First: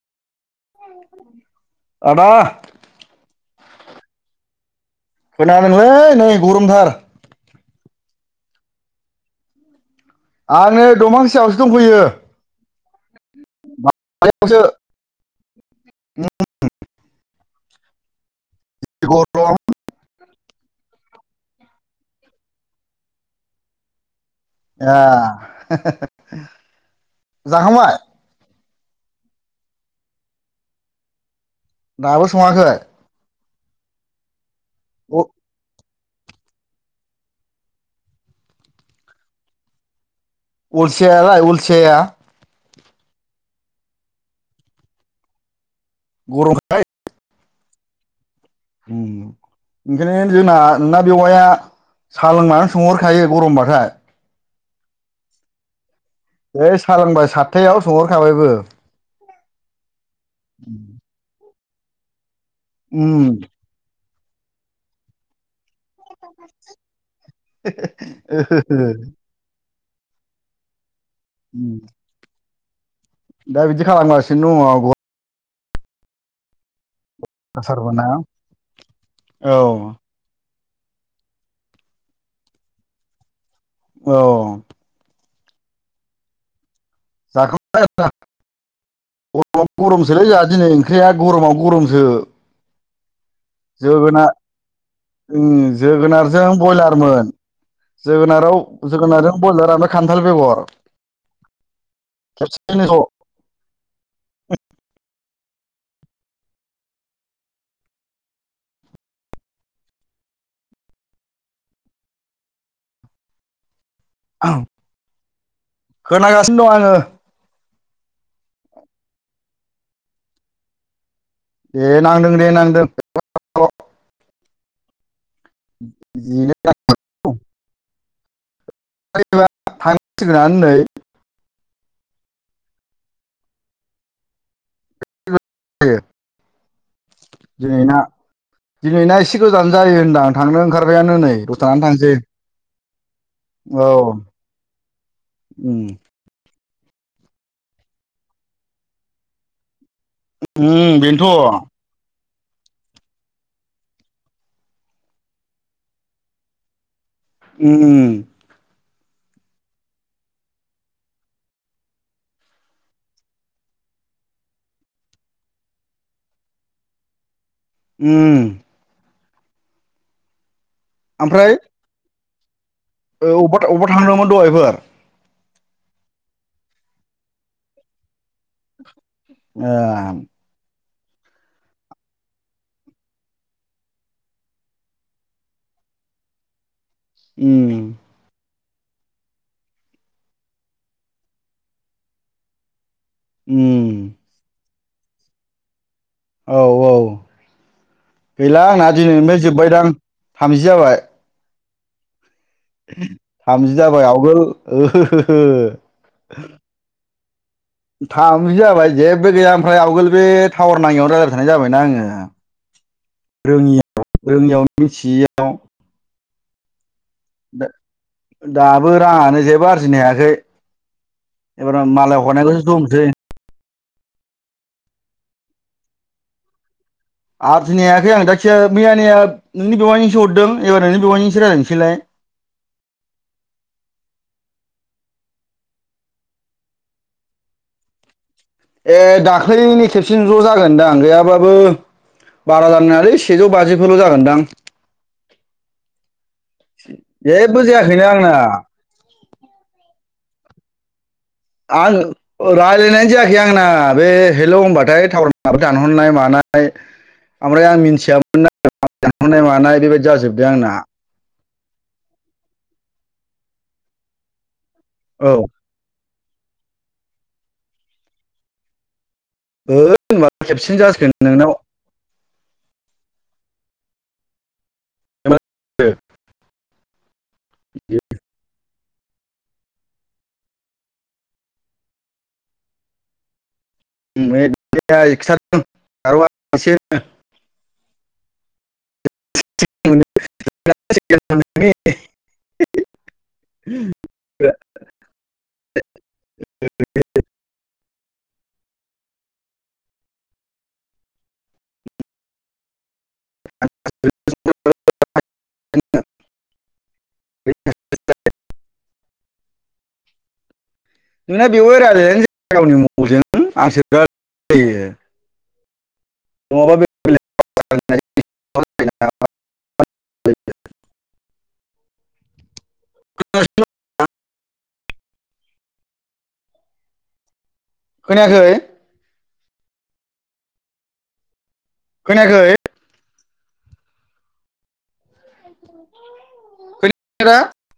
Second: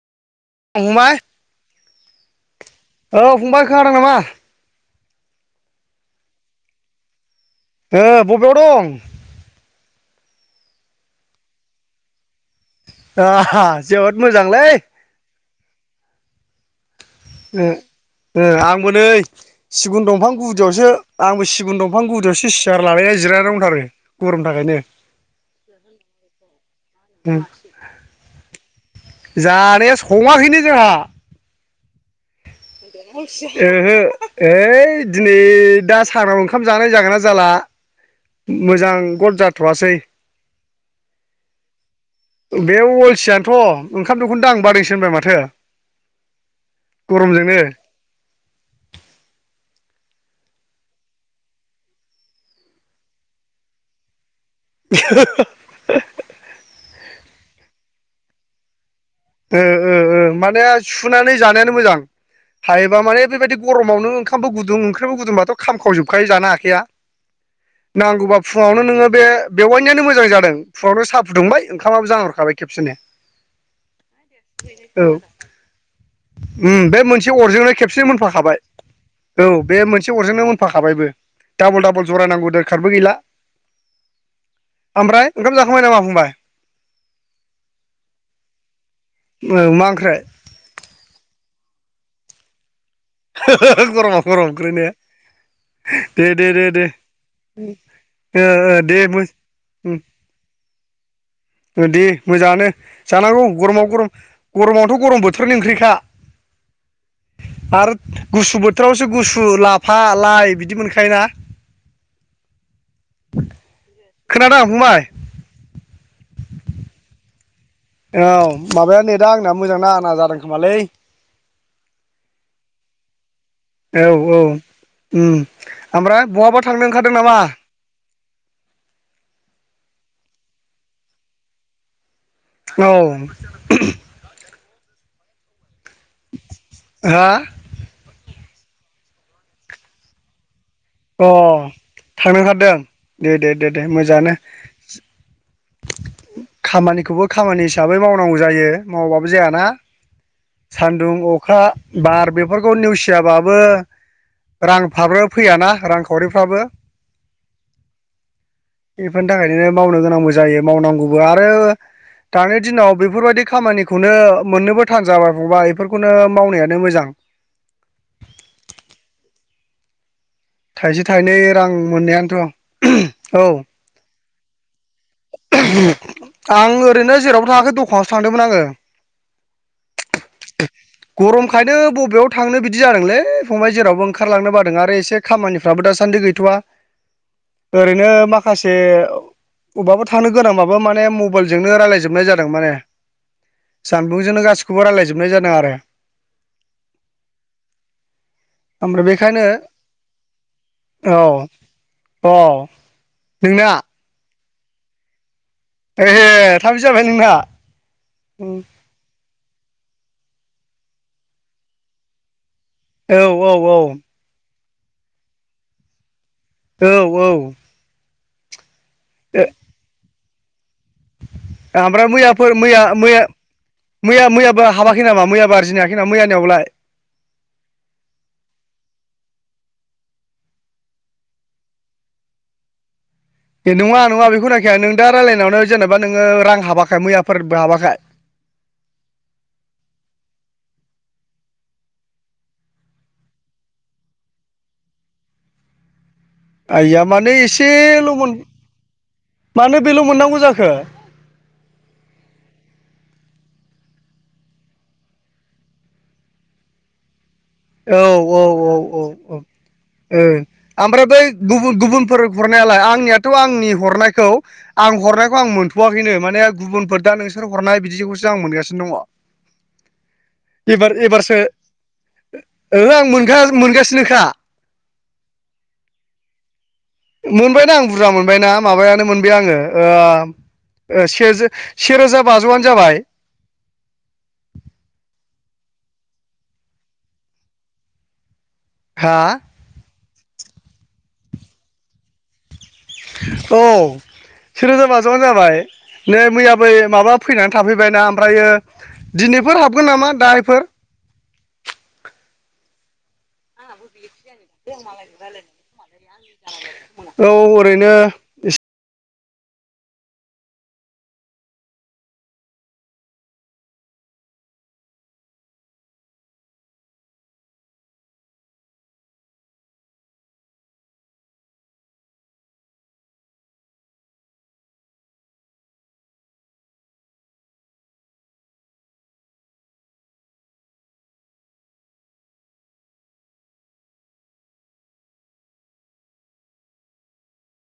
फंबाय आदा औ फंबाय खोनादों नामा खोनादोंलै नै गरमथार ओ बबेयाव दं आं नै दफां सायावसो दंफैयो ओ हा जोबोद बारियावसो मोजांलै [unintelligible] उम उम आंबो नै गरम सिगुन दंफां गु दियावसो आंबो सिगुन दंफां गुदियावसो सियार लालाया जिरायना दंथारो। गरमनि थाखायनो ए जाखांबाय जानाया सङाखैनो जोंहा दाबो संङाखै ओहो ओइ दिनै दा सानाव ओंखाम जानाय जागोन ना जाला मोजां गद जाथ'वासै अलसियालाय अलसियाया बे अलसियाथ' ओंखाम दोखौनो दांनो बादोंसो होनबाय माथो गरमजोंनो अम ओंखायनो जोंना बेववाया साहा लोंनानै सोंहरखायो गरमबाथाय [inaudible] जै साह लोंबाय सातथायाव सोंहरखाबायबो ओ ओ ओ माने सुनानै जानायानो मोजां। हायोबा मान उम बेबायदि गरमाव ओंखाम गुदुं ओंखामबो गुुंबाथ' खामखावजोबखायो जानो हाखाया नांगौबा फुंङावनो नोंङो बे बेवाइनियानो मोजां जादों फुंवानो साहा फुदुंबाय ओंखामाबो जानहरखाबाय खेबसेनो दा बिदि खालामगासिनो दं' अम बे मोनसे अरजोंनो गरमथारबो ना खेबसेनो मोनफाखाबाय औ बे मोनसे अरजोंनो मोन फाखाबायबो डाबल-डाबल जराय नांगौबो दोरखारबो गैला। औ ओमफ्राय ओंखाम जाखांबाय नामा फंबाय? जाखांबाय आदा औ गरमाव मा ओंख्रै गरमसोलै जोंहा दिनै ओंख्रिया गरमाव गरमसो। गरमाव जोगोनार गरम ओंख्रि ने। जोगोनारजों बयलारमोन। ओ जोगोनाराव ओ दे मो जोगोनारजों ब्रयलार ओमफ्राय उम खान्थाल बेगर। दे मोजाङानो खेबसेयैनो ज' जानांगौ गरमाव गरम गरमावथ' गरम बो थोरनि ओंख्रिखा। आरो गुसु बोथोरावसो गुसु लाफा, लाइ बिदि मोनखायो ना? [inaudible] खोनादों फंबाय? सिन दं आङो। औ माबाया ने दा आंना मोजां ना जादों खोमालै। दे नांदों दे नांदों औ [unintelligible] औ उम ओमफ्राय बहाबा थांनो ओंखारदों नामा? [unintelligible] थांसिगोननानै नै। औ [unintelligible] दिनै ना दिनैना एसे गोजान जायो होनदां आं थांनो ओंखार खारसायानो अ नै दुथारानानै थांसै। थांनो ओंखारदों दे दे दे औ दे मोजाङानो उम खामानिखौबो खामानि हिसाबै मावनांगौ जायो। मावाबाबो जायाना। उम सान्दुं, अखा, बेनोथ' बार बे फोरखौ नेवसियाबाबो रांफ्राबो फैयाना रांखावरिफ्राबो। उम बेफोरनि थाखायनो मावनो गोनांबो जायो। मावनांगौबो आरो दानि दिनाव बेफोरबायदि खामानिखौनो मोननोबो थानजाबाय फंबाय बेफोरखौनो मावनायानो मोजां। उम थाइसे थाइनै रां मोननायानोथ' औ बबेबा अबेबा थांदोंमोन दहायफोर? आं ओरैनो जेरावबो थाङाखै दखानावसो थांदोंमोन आङो। ए गरमखायनो बबेयाव थांनो बिदि जादोंलै फंबाय जेरावबो ओंखारलांनो बादों आरो एसे खामानिफ्रा बो दासान्दि गैथ'वा। उम ओरैनो माखासे अबाफोर थांनो गोनांबाबो माने मबाइलजोंनो रायलायजोबनाय जादों माने। उम सानदुंजोंनो गासिखौबो रायलायजोबनाय जादों आरो। औ औ गैला आंना ओमफ्राय बेखायनो दिनैनिफ्राय जोब्बायदां थामजि जाबाय। औ औ नोंना थामजि जाबाय आवगोल ए थामजि जाबायानो नों ना? थामजि जाबाय जेबो गैया ओमफ्राय आवगोल बे टावार नाङिआवनो रायलायबाय थानाय जाबायना आङो। औ औ औ। मिनथियियाव। औ औ। दाबो राङानो जेबो आरजिनो हायाखै। एबार ओमफ्राय मालाय मैयाफोर हरनायखौसो मैया दमसै मैया मैया मैयाबो हाबाखै नामा? मैयाबो आरजिनो हायाखै नामा मैयानियावलाय। आरजिनो हायाखै आं दा खे [unintelligible] जायखिया मैयानिया नोंनि बेवयानोसो हरदों एबार नोंनि बेवयानिजोंसो रायलायनोसैलाय। [inaudible] दे नङा नङा बेखौ होनाखैय नों दा रायलायनायावनो जेनेबा नोङो रां हाबाखै मैयाफोरबो हाबाखै। ए दाख्लैनि खेबसेन ज' जागोनदां गैयाबाबो बारा जायनाय नङालै सेजौ बाजिफोल' जागोनदां। आइया मानो जेबो जायाखैनो एसेल' मोन आंना मानो बेल' मोननांगौ जाखो। आं रायज्लायनाय जायाखै आंना बे हेल' होनबाथाय टावार माबा दानहरनाय मानाय। औ औ औ ओ [inaudible] ओमफ्राय बै गुबुन गुबुनफोर हरनायालाय आंनियाथ' आंनि हरनायखौ आं औ हरनायखौ आं मोनथ'वाखैनो। माने गुबुनफोर दा नोंसोर हरनाय बिदिखौसो आं मोनगासिनो दङ। होद होनबा खेबसेनो एबार जासिगोन एबारसो नोंनाव। ओहो आं मोन मोनगासिनोखा। दे। मोनबायना आं बुरजा मोनबायना माबायानो मोनबाय आङो। सेरोजा बाजौआनो जाबाय। [inaudible] हा। [inaudible] औ। सेरोजा बाजौआनो जाबाय नै मैयाबो माबा फैनानै थाफैबायना ओमफ्रायो दिनै बेफोर हाबगोन नामा दाहायफोर [inaudible] [inaudible] औ ओरैनो। [inaudible] [inaudible] [inaudible] खोनायाखै। खोनायाखै। [inaudible]